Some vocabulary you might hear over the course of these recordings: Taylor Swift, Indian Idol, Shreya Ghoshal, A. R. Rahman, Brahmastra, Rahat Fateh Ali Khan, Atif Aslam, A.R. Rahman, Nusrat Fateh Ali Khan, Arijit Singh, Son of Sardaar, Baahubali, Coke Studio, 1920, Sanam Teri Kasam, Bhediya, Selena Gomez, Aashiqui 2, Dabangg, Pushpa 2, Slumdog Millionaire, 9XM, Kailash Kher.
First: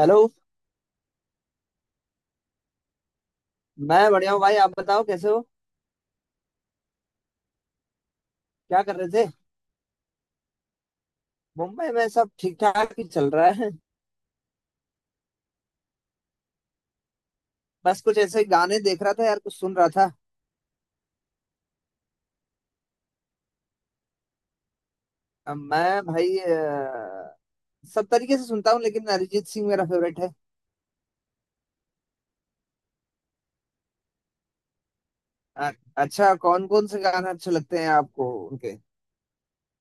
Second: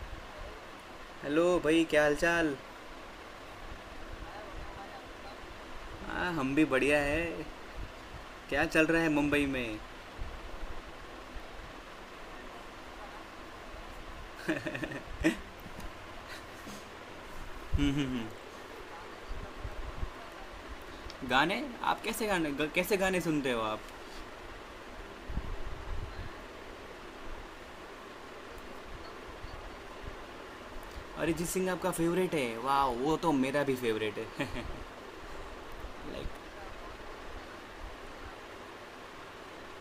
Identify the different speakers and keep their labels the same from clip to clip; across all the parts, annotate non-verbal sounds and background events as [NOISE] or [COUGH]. Speaker 1: Hello.
Speaker 2: Hello भाई, क्या हालचाल।
Speaker 1: मैं बढ़िया हूँ भाई, आप बताओ कैसे हो,
Speaker 2: हाँ, हम भी बढ़िया है। क्या
Speaker 1: क्या
Speaker 2: चल
Speaker 1: कर
Speaker 2: रहा है
Speaker 1: रहे थे।
Speaker 2: मुंबई में।
Speaker 1: मुंबई में सब ठीक ठाक ही चल रहा है।
Speaker 2: हम्म
Speaker 1: बस
Speaker 2: हम्म
Speaker 1: कुछ
Speaker 2: हम्म।
Speaker 1: ऐसे गाने देख रहा था यार, कुछ सुन रहा था।
Speaker 2: गाने। आप कैसे गाने ग, कैसे गाने सुनते हो आप।
Speaker 1: मैं भाई सब तरीके से सुनता हूँ लेकिन अरिजीत सिंह मेरा फेवरेट है।
Speaker 2: अरिजीत सिंह आपका फेवरेट है। वाह, वो तो मेरा भी फेवरेट है। [LAUGHS]
Speaker 1: अ, अच्छा,
Speaker 2: लाइक।
Speaker 1: कौन कौन से गाने अच्छे लगते हैं आपको उनके।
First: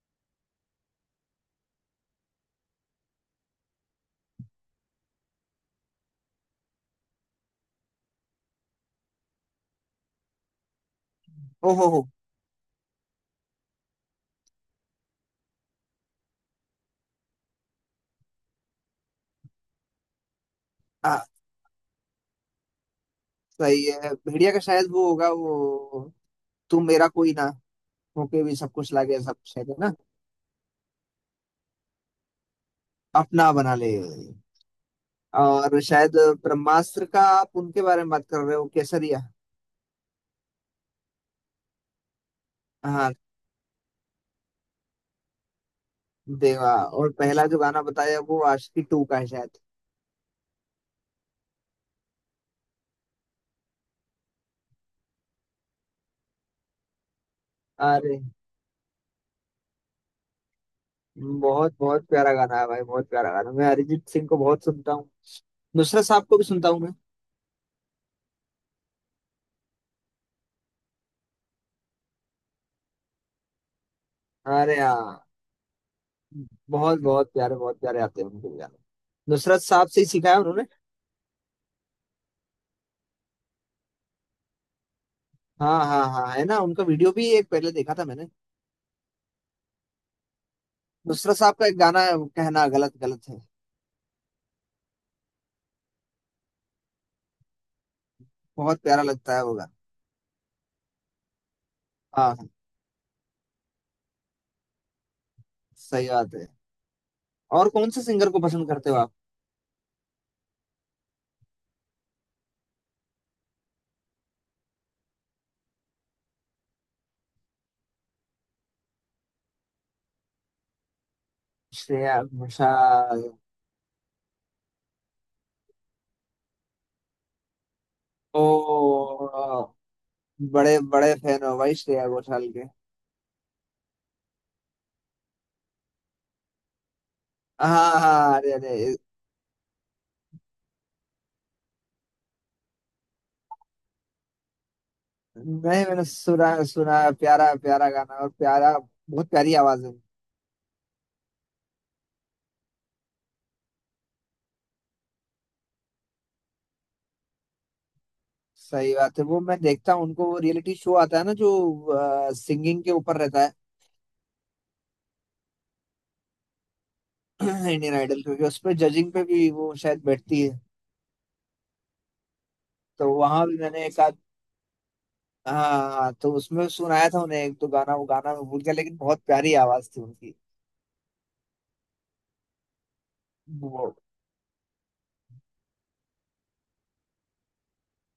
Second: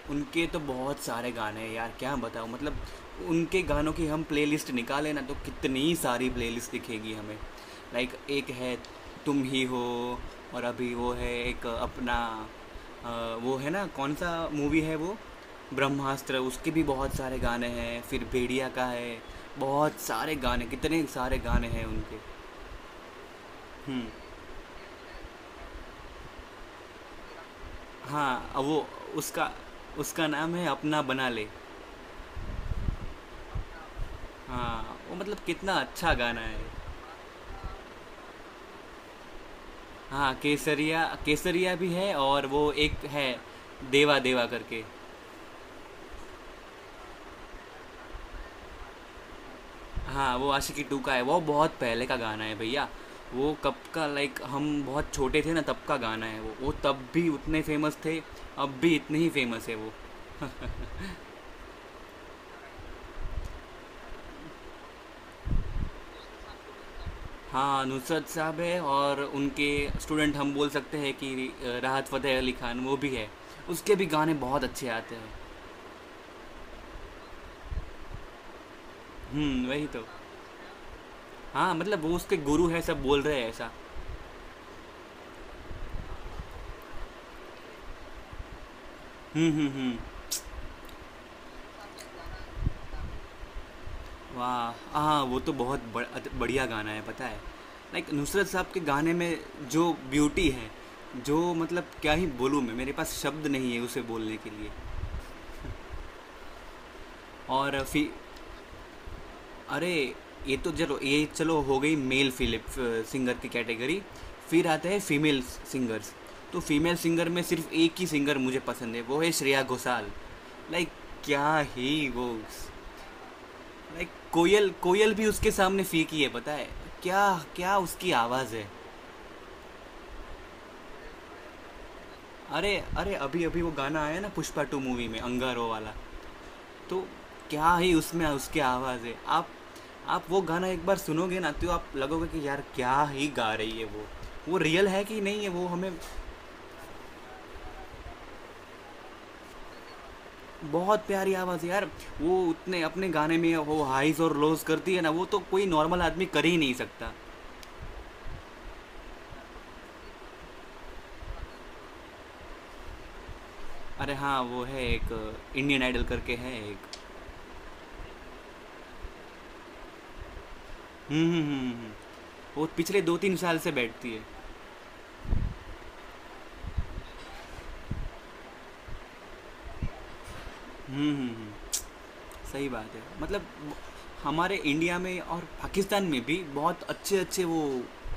Speaker 2: उनके तो बहुत सारे गाने हैं यार, क्या बताऊँ मतलब। उनके गानों की हम प्लेलिस्ट निकालें ना, तो कितनी सारी प्लेलिस्ट दिखेगी हमें। लाइक, एक है। तुम ही हो। और अभी वो है एक
Speaker 1: ओहो हो।
Speaker 2: अपना। अ, वो है ना, कौन सा मूवी है वो। ब्रह्मास्त्र, उसके भी बहुत सारे गाने हैं। फिर भेड़िया का है। बहुत सारे गाने, कितने
Speaker 1: हाँ,
Speaker 2: सारे गाने हैं उनके।
Speaker 1: सही
Speaker 2: हम्म।
Speaker 1: है, भेड़िया का शायद वो होगा वो। तू मेरा कोई ना होके
Speaker 2: हाँ,
Speaker 1: भी सब
Speaker 2: वो।
Speaker 1: कुछ लागे सब
Speaker 2: उसका।
Speaker 1: कुछ, है ना।
Speaker 2: उसका नाम है अपना बना ले।
Speaker 1: अपना बना ले।
Speaker 2: हाँ वो, मतलब कितना
Speaker 1: और
Speaker 2: अच्छा
Speaker 1: शायद
Speaker 2: गाना है।
Speaker 1: ब्रह्मास्त्र का, आप उनके बारे में बात कर रहे हो, केसरिया।
Speaker 2: हाँ, केसरिया, केसरिया भी है और वो एक
Speaker 1: हाँ,
Speaker 2: है। देवा देवा करके।
Speaker 1: देवा। और पहला जो गाना बताया वो आशिकी टू का है शायद।
Speaker 2: हाँ, वो आशिकी टू का है। वो बहुत पहले का गाना है भैया। वो कब का, लाइक हम बहुत छोटे थे ना, तब का गाना है वो तब भी उतने फेमस थे।
Speaker 1: अरे,
Speaker 2: अब भी इतने ही फेमस है वो।
Speaker 1: बहुत बहुत प्यारा गाना है भाई, बहुत प्यारा गाना। मैं अरिजीत सिंह को बहुत सुनता हूँ, नुसरत साहब को भी सुनता हूँ मैं।
Speaker 2: हाँ, नुसरत साहब है और उनके स्टूडेंट हम बोल सकते हैं कि राहत फ़तेह अली खान वो भी है। उसके भी गाने बहुत
Speaker 1: अरे
Speaker 2: अच्छे आते
Speaker 1: हाँ,
Speaker 2: हैं।
Speaker 1: बहुत बहुत प्यारे आते हैं उनके भी गाने। नुसरत
Speaker 2: हम्म, वही
Speaker 1: साहब से
Speaker 2: तो।
Speaker 1: ही सीखा है उन्होंने।
Speaker 2: हाँ, मतलब वो उसके गुरु है, सब बोल रहे हैं ऐसा।
Speaker 1: हाँ हाँ हाँ, है ना, उनका वीडियो भी एक पहले देखा था मैंने।
Speaker 2: हम्म।
Speaker 1: नुसरत साहब का एक गाना है, वो कहना गलत गलत है।
Speaker 2: वाह, हाँ, वो तो बहुत बढ़िया गाना है, पता है। लाइक, नुसरत साहब के
Speaker 1: बहुत प्यारा
Speaker 2: गाने
Speaker 1: लगता
Speaker 2: में
Speaker 1: है वो गाना।
Speaker 2: जो ब्यूटी है, जो मतलब क्या ही
Speaker 1: हाँ हाँ,
Speaker 2: बोलूँ मैं। मेरे पास शब्द नहीं है उसे बोलने के लिए।
Speaker 1: सही बात है। और
Speaker 2: और
Speaker 1: कौन से
Speaker 2: फिर।
Speaker 1: सिंगर को पसंद करते हो आप।
Speaker 2: अरे। ये तो चलो, ये चलो, हो गई मेल फिलिप सिंगर की कैटेगरी। फिर आते हैं फीमेल सिंगर्स। तो फीमेल सिंगर में सिर्फ एक ही सिंगर मुझे पसंद है, वो है श्रेया घोषाल। लाइक। क्या ही
Speaker 1: श्रेया
Speaker 2: वो।
Speaker 1: घोषाल।
Speaker 2: लाइक, कोयल कोयल भी उसके सामने फीकी है, पता है। क्या। क्या उसकी
Speaker 1: ओ,
Speaker 2: आवाज़ है।
Speaker 1: बड़े बड़े फैन हो भाई श्रेया घोषाल के।
Speaker 2: अरे अरे, अभी अभी वो गाना आया ना पुष्पा टू मूवी में, अंगारो वाला। तो क्या ही
Speaker 1: हाँ
Speaker 2: उसमें
Speaker 1: हाँ, अरे
Speaker 2: उसकी
Speaker 1: अरे
Speaker 2: आवाज़ है, आप। आप वो गाना एक बार सुनोगे ना, तो आप लगोगे कि यार क्या ही गा रही है वो। वो रियल है कि नहीं है वो,
Speaker 1: नहीं,
Speaker 2: हमें।
Speaker 1: मैंने सुना सुना है, प्यारा प्यारा गाना और प्यारा। बहुत प्यारी आवाज है।
Speaker 2: बहुत प्यारी आवाज़ है यार। वो उतने अपने गाने में वो हाइज और लोज करती है ना, वो तो कोई नॉर्मल आदमी कर ही नहीं सकता।
Speaker 1: सही बात है, वो मैं देखता हूँ उनको, वो रियलिटी शो आता है ना, जो सिंगिंग के ऊपर रहता
Speaker 2: अरे हाँ, वो है एक इंडियन आइडल करके है एक।
Speaker 1: है [CLEARS THROAT] इंडियन आइडल, क्योंकि उसमें जजिंग पे भी वो शायद बैठती है।
Speaker 2: हम्म। वो पिछले
Speaker 1: तो
Speaker 2: दो तीन
Speaker 1: वहां भी
Speaker 2: साल से
Speaker 1: मैंने एक
Speaker 2: बैठती
Speaker 1: आध।
Speaker 2: है।
Speaker 1: हाँ हाँ, तो उसमें सुनाया था उन्हें एक दो गाना, वो गाना मैं भूल गया लेकिन बहुत प्यारी आवाज थी उनकी।
Speaker 2: हम्म हम्म। सही बात है, मतलब।
Speaker 1: वो
Speaker 2: हमारे इंडिया में और पाकिस्तान में भी बहुत अच्छे अच्छे वो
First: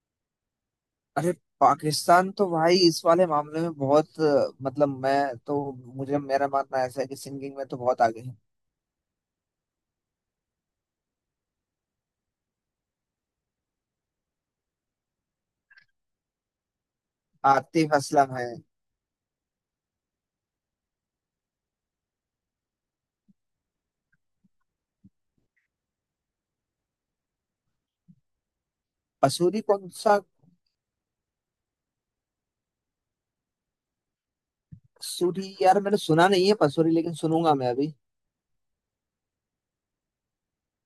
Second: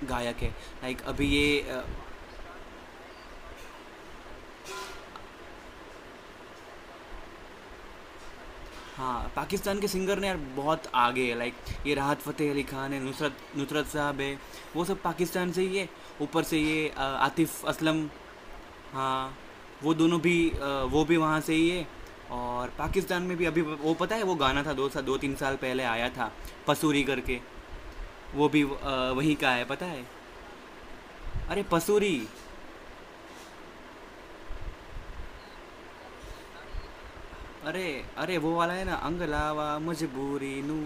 Speaker 2: गायक है। लाइक, अभी
Speaker 1: अरे,
Speaker 2: ये।
Speaker 1: पाकिस्तान तो भाई इस वाले मामले में बहुत मतलब, मैं तो, मुझे, मेरा मानना ऐसा है कि सिंगिंग में तो बहुत आगे है।
Speaker 2: हाँ, पाकिस्तान के सिंगर ने यार बहुत आगे है, लाइक। ये राहत फ़तेह अली खान है, नुसरत नुसरत साहब है। वो सब पाकिस्तान से ही है। ऊपर से ये आतिफ
Speaker 1: आतिफ
Speaker 2: असलम।
Speaker 1: असलम है।
Speaker 2: हाँ। वो दोनों भी। वो भी वहाँ से ही है। और पाकिस्तान में भी अभी वो, पता है, वो गाना था 2-3 साल पहले आया था पसूरी करके। वो भी वहीं का
Speaker 1: पसूरी
Speaker 2: है, पता
Speaker 1: कौन
Speaker 2: है।
Speaker 1: सा।
Speaker 2: अरे पसूरी।
Speaker 1: सूरी यार मैंने सुना नहीं है पसूरी, लेकिन सुनूंगा मैं
Speaker 2: अरे
Speaker 1: अभी।
Speaker 2: अरे, वो वाला है ना, अंग लावा मजबूरी नू,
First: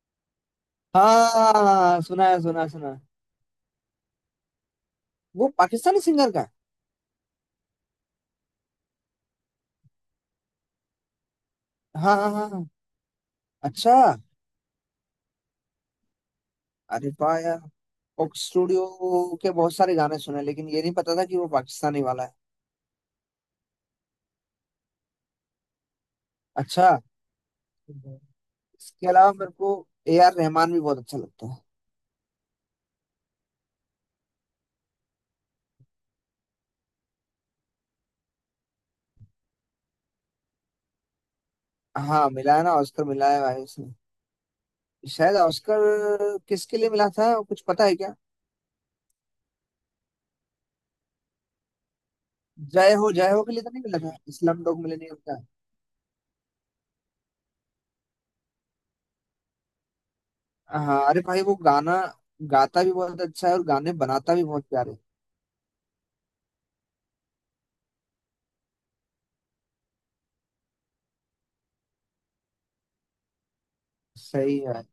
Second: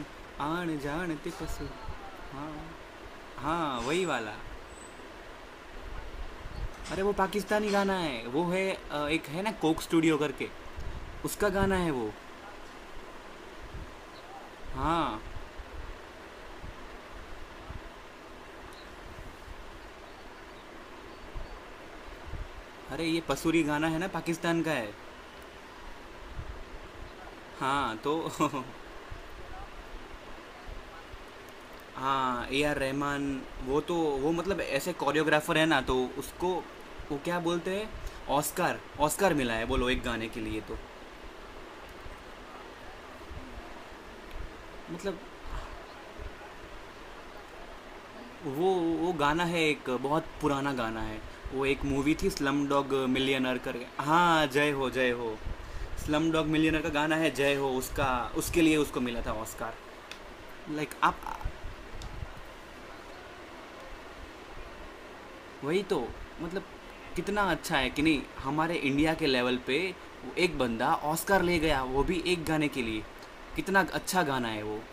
Speaker 2: आन जान ते पसू।
Speaker 1: हाँ, सुना है
Speaker 2: हाँ,
Speaker 1: सुना है, सुना है।
Speaker 2: हाँ वही वाला।
Speaker 1: वो पाकिस्तानी सिंगर का है?
Speaker 2: अरे, वो पाकिस्तानी गाना है, वो है एक है ना कोक स्टूडियो करके, उसका गाना है वो।
Speaker 1: हाँ हाँ हाँ हाँ। अच्छा।
Speaker 2: हाँ।
Speaker 1: अरे वाह यार, कोक स्टूडियो के बहुत सारे गाने सुने लेकिन ये नहीं पता था कि वो पाकिस्तानी वाला है।
Speaker 2: अरे ये पसूरी गाना है ना, पाकिस्तान का है।
Speaker 1: अच्छा।
Speaker 2: हाँ तो। [LAUGHS]
Speaker 1: इसके अलावा मेरे को ए आर रहमान भी बहुत अच्छा लगता है।
Speaker 2: हाँ, ए आर रहमान, वो तो, वो मतलब ऐसे कोरियोग्राफर है ना, तो उसको वो क्या बोलते हैं, ऑस्कार, ऑस्कार मिला है बोलो, एक गाने के लिए तो।
Speaker 1: हाँ, मिला है ना, ऑस्कर मिला है भाई उसने।
Speaker 2: मतलब।
Speaker 1: शायद ऑस्कर किसके लिए मिला था, कुछ पता है क्या।
Speaker 2: वो वो गाना है, एक बहुत पुराना गाना है। वो एक मूवी थी स्लम डॉग
Speaker 1: जय हो, जय हो के
Speaker 2: मिलियनर
Speaker 1: लिए तो
Speaker 2: कर
Speaker 1: नहीं मिला था,
Speaker 2: हाँ
Speaker 1: slum
Speaker 2: Jai
Speaker 1: dog
Speaker 2: Ho, Jai
Speaker 1: millionaire
Speaker 2: Ho.
Speaker 1: का।
Speaker 2: स्लम डॉग मिलियनर का गाना है जय हो, उसका। उसके लिए उसको मिला था ऑस्कार। लाइक,
Speaker 1: हाँ
Speaker 2: आप,
Speaker 1: अरे भाई, वो गाना गाता भी बहुत अच्छा है और गाने बनाता भी बहुत प्यारे हैं।
Speaker 2: वही तो, मतलब कितना अच्छा है कि नहीं, हमारे इंडिया के लेवल पे वो एक बंदा ऑस्कर ले गया, वो भी एक गाने के लिए। कितना अच्छा गाना
Speaker 1: सही
Speaker 2: है
Speaker 1: है
Speaker 2: वो।
Speaker 1: भाई,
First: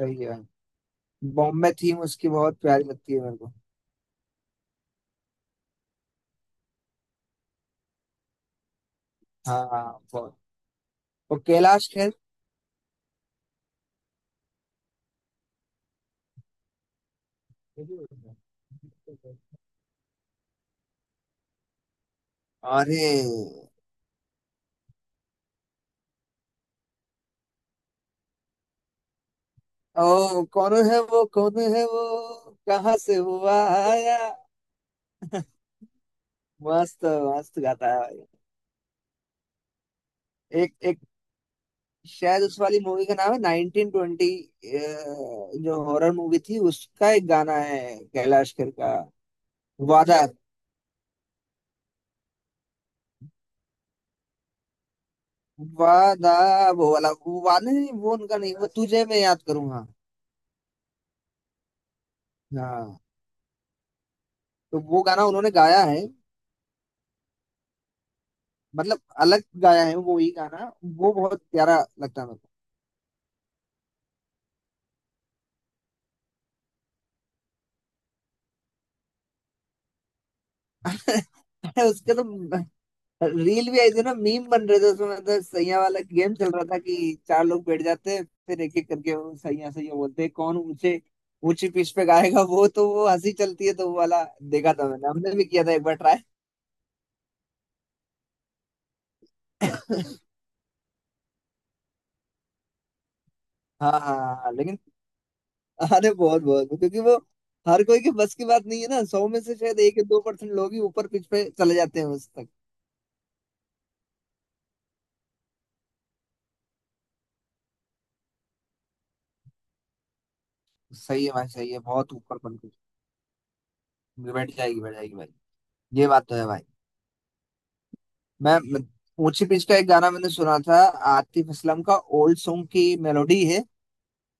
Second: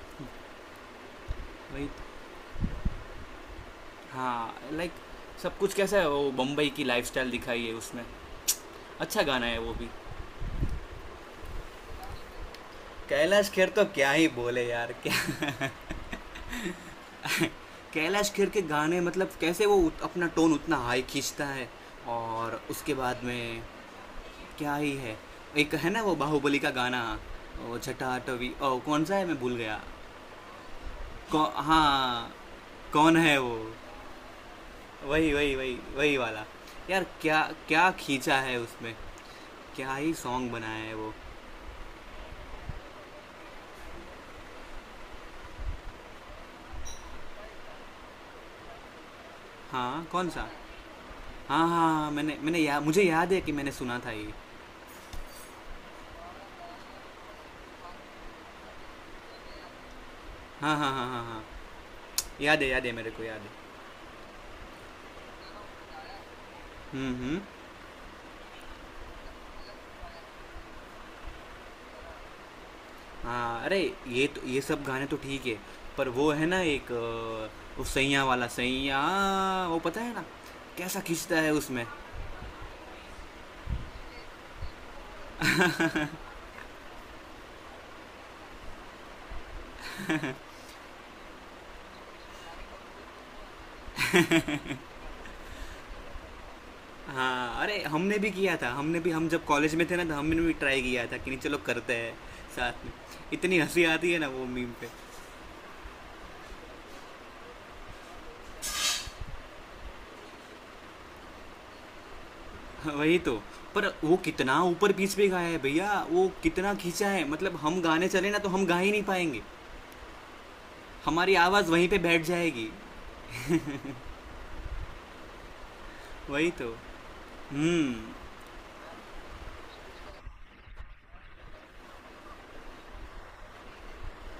Speaker 1: सही है भाई। बॉम्बे
Speaker 2: वही
Speaker 1: थीम
Speaker 2: तो।
Speaker 1: उसकी बहुत प्यारी लगती है मेरे को।
Speaker 2: हाँ, लाइक, सब कुछ कैसा है, वो बम्बई की लाइफस्टाइल दिखाई है उसमें। अच्छा गाना है
Speaker 1: हाँ
Speaker 2: वो भी।
Speaker 1: हाँ, बहुत। वो कैलाश खेर।
Speaker 2: कैलाश खेर तो क्या ही बोले यार, क्या। [LAUGHS] कैलाश खेर के गाने, मतलब कैसे वो अपना टोन उतना हाई खींचता है, और उसके
Speaker 1: अरे,
Speaker 2: बाद में क्या ही है। एक है ना वो बाहुबली का गाना। ओ छठा आठवी, ओ कौन सा है, मैं भूल गया।
Speaker 1: ओ कौन है वो, कौन है वो,
Speaker 2: हाँ,
Speaker 1: कहाँ
Speaker 2: कौन
Speaker 1: से
Speaker 2: है वो,
Speaker 1: हुआ आया।
Speaker 2: वही
Speaker 1: [LAUGHS]
Speaker 2: वही वही वही वाला। यार
Speaker 1: मस्त,
Speaker 2: क्या,
Speaker 1: मस्त
Speaker 2: क्या
Speaker 1: गाता है।
Speaker 2: खींचा है उसमें, क्या ही सॉन्ग
Speaker 1: एक
Speaker 2: बनाया है
Speaker 1: एक,
Speaker 2: वो।
Speaker 1: शायद उस वाली मूवी का नाम है 1920, जो हॉरर मूवी थी, उसका एक गाना है कैलाश खेर का।
Speaker 2: हाँ,
Speaker 1: वादा।
Speaker 2: कौन सा। हाँ हाँ हाँ, मैंने मैंने या, मुझे याद है कि मैंने सुना था ये।
Speaker 1: वादा, वो वाला, वो वादा नहीं, वो उनका नहीं, वो तुझे मैं याद करूंगा।
Speaker 2: हाँ हाँ हाँ हाँ हाँ। याद है, याद है
Speaker 1: हाँ,
Speaker 2: मेरे को, याद है।
Speaker 1: तो वो गाना उन्होंने गाया है।
Speaker 2: हम्म।
Speaker 1: मतलब अलग गाया है वो ही गाना, वो बहुत प्यारा लगता है मेरे
Speaker 2: हाँ अरे, ये सब गाने तो ठीक है। पर वो है ना एक उस सैया वाला सैया, वो पता है ना, कैसा खींचता है उसमें।
Speaker 1: को। [LAUGHS] उसके तो रील भी आई थी ना, मीम बन रहे थे, उसमें मतलब सैया वाला गेम चल रहा था कि चार लोग बैठ जाते हैं, फिर एक एक करके वो सैया सैया बोलते हैं, कौन ऊंचे ऊंची पिच पे गाएगा। वो तो वो हंसी चलती है, तो वो वाला देखा था मैंने, हमने भी किया था एक बार ट्राई।
Speaker 2: हाँ अरे, हमने भी किया था, हमने भी। हम जब कॉलेज
Speaker 1: [LAUGHS]
Speaker 2: में थे ना, तो हमने भी ट्राई किया था कि नहीं चलो करते हैं साथ में। इतनी हंसी
Speaker 1: हाँ
Speaker 2: आती
Speaker 1: हाँ।
Speaker 2: है ना वो
Speaker 1: हाँ,
Speaker 2: मीम
Speaker 1: लेकिन
Speaker 2: पे।
Speaker 1: अरे, बहुत बहुत, क्योंकि वो हर कोई के बस की बात नहीं है ना, 100 में से शायद 1 या 2% लोग ही ऊपर पिच पे चले जाते हैं उस तक।
Speaker 2: हाँ, वही तो। पर वो कितना ऊपर पीच पे गाया है भैया, वो कितना खींचा है, मतलब हम गाने चले ना, तो हम गा ही नहीं पाएंगे।
Speaker 1: सही है
Speaker 2: हमारी
Speaker 1: भाई,
Speaker 2: आवाज़
Speaker 1: सही है,
Speaker 2: वहीं पे
Speaker 1: बहुत
Speaker 2: बैठ
Speaker 1: ऊपर बन
Speaker 2: जाएगी।
Speaker 1: गई। बैठ जाएगी, बैठ जाएगी भाई। ये बात तो है
Speaker 2: वही
Speaker 1: भाई।
Speaker 2: तो। हम्म
Speaker 1: मैं मैं- ऊंची पिच का एक गाना मैंने सुना था, आतिफ असलम का। ओल्ड सॉन्ग की मेलोडी है,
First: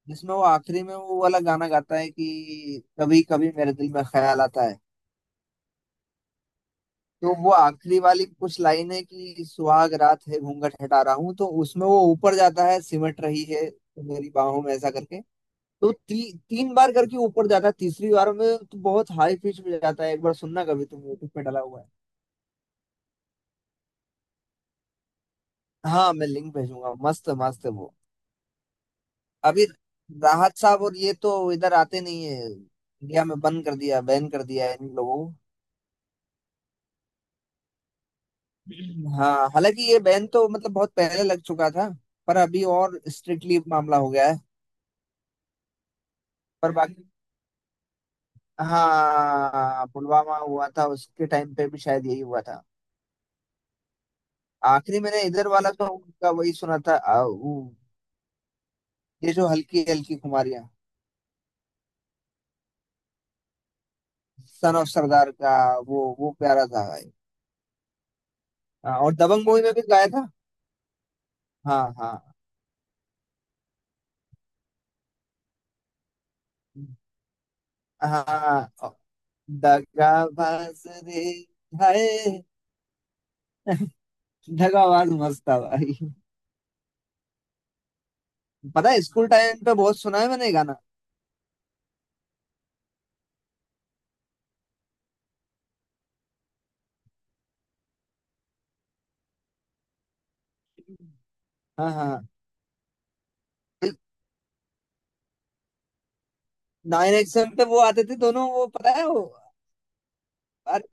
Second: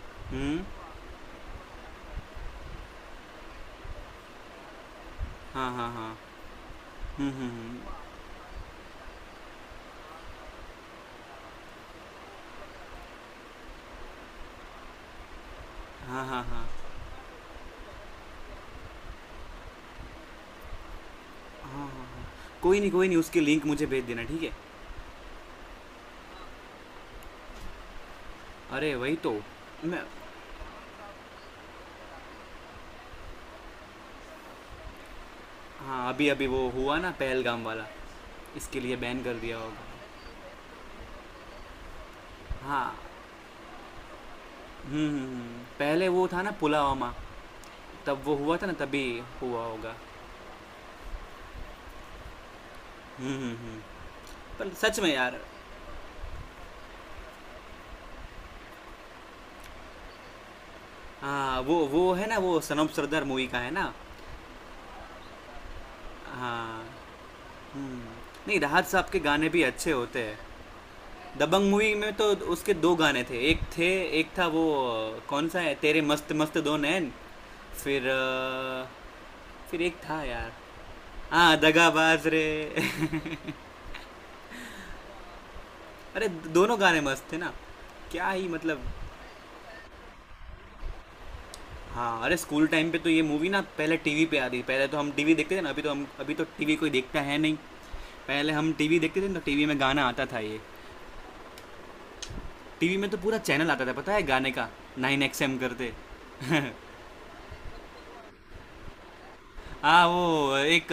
Speaker 1: जिसमें वो
Speaker 2: हम्म।
Speaker 1: आखिरी में वो वाला गाना गाता है कि कभी कभी मेरे दिल में ख्याल आता है।
Speaker 2: हाँ हाँ हाँ। हुँ,
Speaker 1: तो
Speaker 2: हुँ,
Speaker 1: वो
Speaker 2: हुँ।
Speaker 1: आखिरी वाली कुछ लाइन है कि सुहाग रात है घूंघट हटा रहा हूँ, तो उसमें वो ऊपर जाता है, सिमट रही है तो मेरी बाहों में, ऐसा करके। तो
Speaker 2: हाँ,
Speaker 1: ती,
Speaker 2: हाँ, हाँ।
Speaker 1: तीन बार करके ऊपर जाता है, तीसरी बार में तो बहुत हाई पिच में जाता है। एक बार सुनना कभी, तुम यूट्यूब पे डाला
Speaker 2: हाँ,
Speaker 1: हुआ
Speaker 2: हाँ,
Speaker 1: है।
Speaker 2: हाँ। कोई नहीं, कोई नहीं, उसकी लिंक मुझे भेज देना, ठीक है?
Speaker 1: हाँ, मैं लिंक भेजूंगा, मस्त मस्त है वो।
Speaker 2: अरे, वही तो,
Speaker 1: अभी
Speaker 2: मैं।
Speaker 1: राहत साहब और ये तो इधर आते नहीं है, इंडिया में बंद कर दिया, बैन कर दिया है इन लोगों
Speaker 2: हाँ, अभी-अभी वो हुआ ना पहलगाम वाला, इसके लिए
Speaker 1: को।
Speaker 2: बैन कर
Speaker 1: हाँ,
Speaker 2: दिया
Speaker 1: हालांकि
Speaker 2: होगा।
Speaker 1: ये बैन तो मतलब बहुत पहले लग चुका था, पर अभी
Speaker 2: हाँ।
Speaker 1: और स्ट्रिक्टली मामला हो गया है।
Speaker 2: हुँ, हुँ, हुँ। पहले वो था ना
Speaker 1: पर बाकी
Speaker 2: पुलवामा, तब वो हुआ था ना तभी हुआ
Speaker 1: हाँ,
Speaker 2: होगा।
Speaker 1: पुलवामा हुआ था, उसके टाइम पे भी शायद यही हुआ था।
Speaker 2: हुँ, हुँ, हुँ। पर सच
Speaker 1: आखिरी
Speaker 2: में
Speaker 1: मैंने
Speaker 2: यार।
Speaker 1: इधर वाला तो उनका वही सुना था वो, ये जो हल्की हल्की खुमारियाँ।
Speaker 2: हाँ, वो है ना वो सनम सरदार मूवी का है ना?
Speaker 1: सन ऑफ सरदार का। वो प्यारा
Speaker 2: हाँ।
Speaker 1: था भाई।
Speaker 2: हुँ। नहीं, राहत
Speaker 1: हाँ,
Speaker 2: साहब
Speaker 1: और
Speaker 2: के
Speaker 1: दबंग
Speaker 2: गाने भी
Speaker 1: मूवी में भी
Speaker 2: अच्छे
Speaker 1: गाया
Speaker 2: होते
Speaker 1: था।
Speaker 2: हैं। दबंग
Speaker 1: हाँ
Speaker 2: मूवी में तो
Speaker 1: हाँ
Speaker 2: उसके दो गाने थे, एक थे, एक था वो कौन सा है, तेरे मस्त मस्त दो नैन। फिर।
Speaker 1: हाँ,
Speaker 2: फिर एक था यार,
Speaker 1: दगाबाज रे।
Speaker 2: हाँ
Speaker 1: हाय,
Speaker 2: दगाबाज रे। [LAUGHS]
Speaker 1: दगाबाज मस्त था भाई।
Speaker 2: अरे, दोनों गाने मस्त थे ना, क्या ही मतलब।
Speaker 1: पता है, स्कूल टाइम पे बहुत सुना है मैंने ये गाना।
Speaker 2: हाँ अरे, स्कूल टाइम पे तो ये मूवी ना पहले टीवी पे आती थी। पहले तो हम टीवी देखते थे ना, अभी तो टीवी कोई देखता है नहीं। पहले हम टीवी देखते थे ना, तो टीवी में गाना आता था ये।
Speaker 1: हाँ हाँ।
Speaker 2: टीवी में तो पूरा चैनल आता था पता है, गाने का, 9XM करते। [LAUGHS]
Speaker 1: 9XM पे वो आते थे दोनों, वो पता है वो।
Speaker 2: हाँ, वो एक
Speaker 1: अरे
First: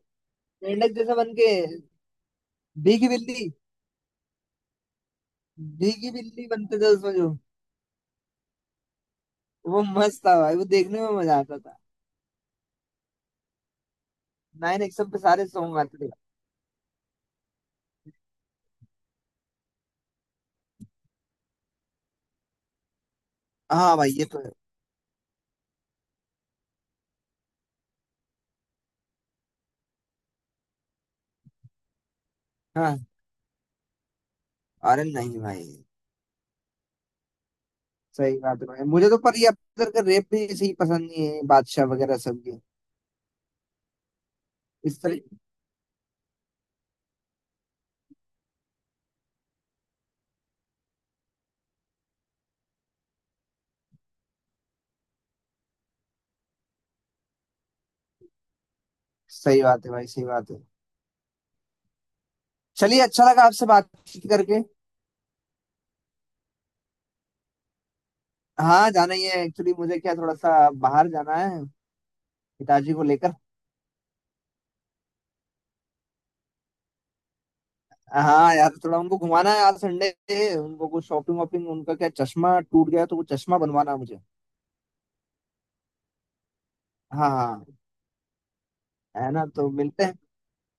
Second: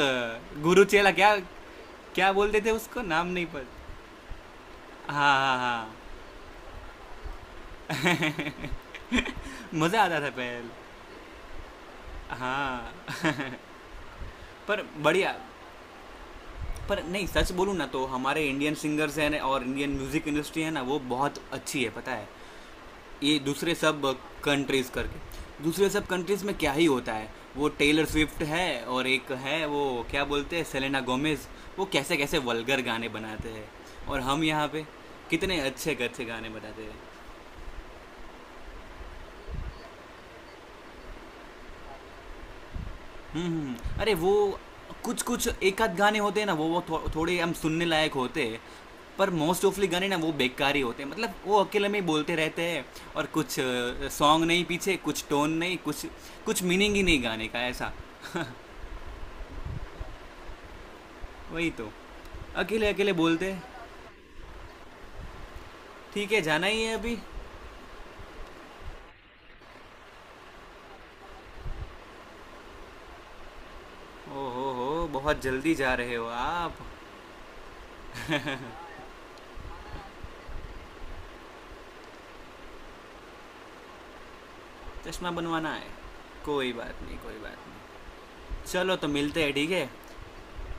Speaker 2: गुरु
Speaker 1: मेंढक
Speaker 2: चेला
Speaker 1: जैसा बन
Speaker 2: क्या,
Speaker 1: के।
Speaker 2: क्या बोलते थे उसको,
Speaker 1: भीगी
Speaker 2: नाम नहीं
Speaker 1: बिल्ली।
Speaker 2: पता। हाँ हाँ हाँ।
Speaker 1: भीगी बिल्ली बनते थे उसमें जो।
Speaker 2: [LAUGHS]
Speaker 1: वो
Speaker 2: मज़ा आता
Speaker 1: मस्त
Speaker 2: था
Speaker 1: था भाई, वो
Speaker 2: पहले।
Speaker 1: देखने में मजा आता था।
Speaker 2: हाँ। [LAUGHS]
Speaker 1: नाइन
Speaker 2: पर
Speaker 1: एक्सएम पे
Speaker 2: बढ़िया,
Speaker 1: सारे सॉन्ग आते थे।
Speaker 2: पर नहीं, सच बोलूँ ना, तो हमारे इंडियन सिंगर्स हैं ना और इंडियन म्यूज़िक इंडस्ट्री है ना, वो बहुत अच्छी है, पता है। ये दूसरे
Speaker 1: हाँ
Speaker 2: सब
Speaker 1: भाई, ये तो है।
Speaker 2: कंट्रीज करके, दूसरे सब कंट्रीज में क्या ही होता है। वो टेलर स्विफ्ट है और एक है वो, क्या बोलते हैं, सेलेना गोमेज। वो कैसे कैसे वल्गर
Speaker 1: हाँ।
Speaker 2: गाने बनाते हैं, और हम यहाँ पे
Speaker 1: अरे नहीं
Speaker 2: कितने
Speaker 1: भाई।
Speaker 2: अच्छे अच्छे गाने बनाते हैं।
Speaker 1: सही बात है भाई, मुझे तो पर ये अब तक का रेप भी सही पसंद नहीं है, बादशाह वगैरह सब के
Speaker 2: अरे वो
Speaker 1: इस
Speaker 2: कुछ
Speaker 1: तरह।
Speaker 2: कुछ एक आध गाने होते हैं ना, वो थोड़े हम सुनने लायक होते हैं। पर मोस्ट ऑफली गाने ना, वो बेकार ही होते हैं, मतलब वो अकेले में ही बोलते रहते हैं। और कुछ सॉन्ग नहीं पीछे, कुछ टोन नहीं, कुछ कुछ मीनिंग ही नहीं गाने का, ऐसा।
Speaker 1: सही बात है भाई, सही बात है।
Speaker 2: वही तो, अकेले
Speaker 1: चलिए,
Speaker 2: अकेले
Speaker 1: अच्छा लगा
Speaker 2: बोलते।
Speaker 1: आपसे बातचीत करके।
Speaker 2: ठीक है, जाना ही है अभी।
Speaker 1: हाँ, जाना ही है एक्चुअली, मुझे क्या थोड़ा सा बाहर जाना है, पिताजी को लेकर।
Speaker 2: ओहो हो, बहुत जल्दी जा रहे हो आप।
Speaker 1: हाँ यार, थोड़ा उनको घुमाना है, आज संडे है, उनको कुछ शॉपिंग वॉपिंग, उनका क्या चश्मा टूट गया तो वो चश्मा बनवाना है मुझे।
Speaker 2: चश्मा बनवाना है। कोई बात नहीं,
Speaker 1: हाँ
Speaker 2: कोई
Speaker 1: हाँ।
Speaker 2: बात नहीं। चलो, तो
Speaker 1: है
Speaker 2: मिलते
Speaker 1: ना,
Speaker 2: हैं,
Speaker 1: तो
Speaker 2: ठीक है।
Speaker 1: मिलते हैं।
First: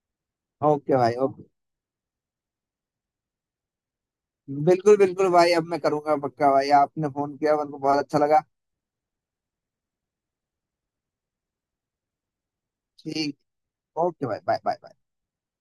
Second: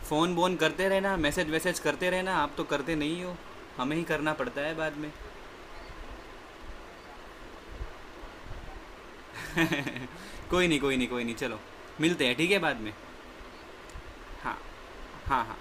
Speaker 2: फ़ोन बोन करते
Speaker 1: ओके भाई,
Speaker 2: रहना,
Speaker 1: ओके।
Speaker 2: मैसेज वैसेज करते रहना, आप तो करते नहीं हो, हमें ही करना पड़ता है बाद
Speaker 1: बिल्कुल
Speaker 2: में।
Speaker 1: बिल्कुल भाई, अब मैं करूंगा पक्का भाई, आपने फोन किया मेरे को बहुत अच्छा लगा।
Speaker 2: कोई नहीं, कोई नहीं, कोई नहीं, चलो, मिलते हैं, ठीक है, बाद में।
Speaker 1: ठीक। ओके भाई,
Speaker 2: हाँ।
Speaker 1: Bye bye bye.
Speaker 2: हाँ हाँ।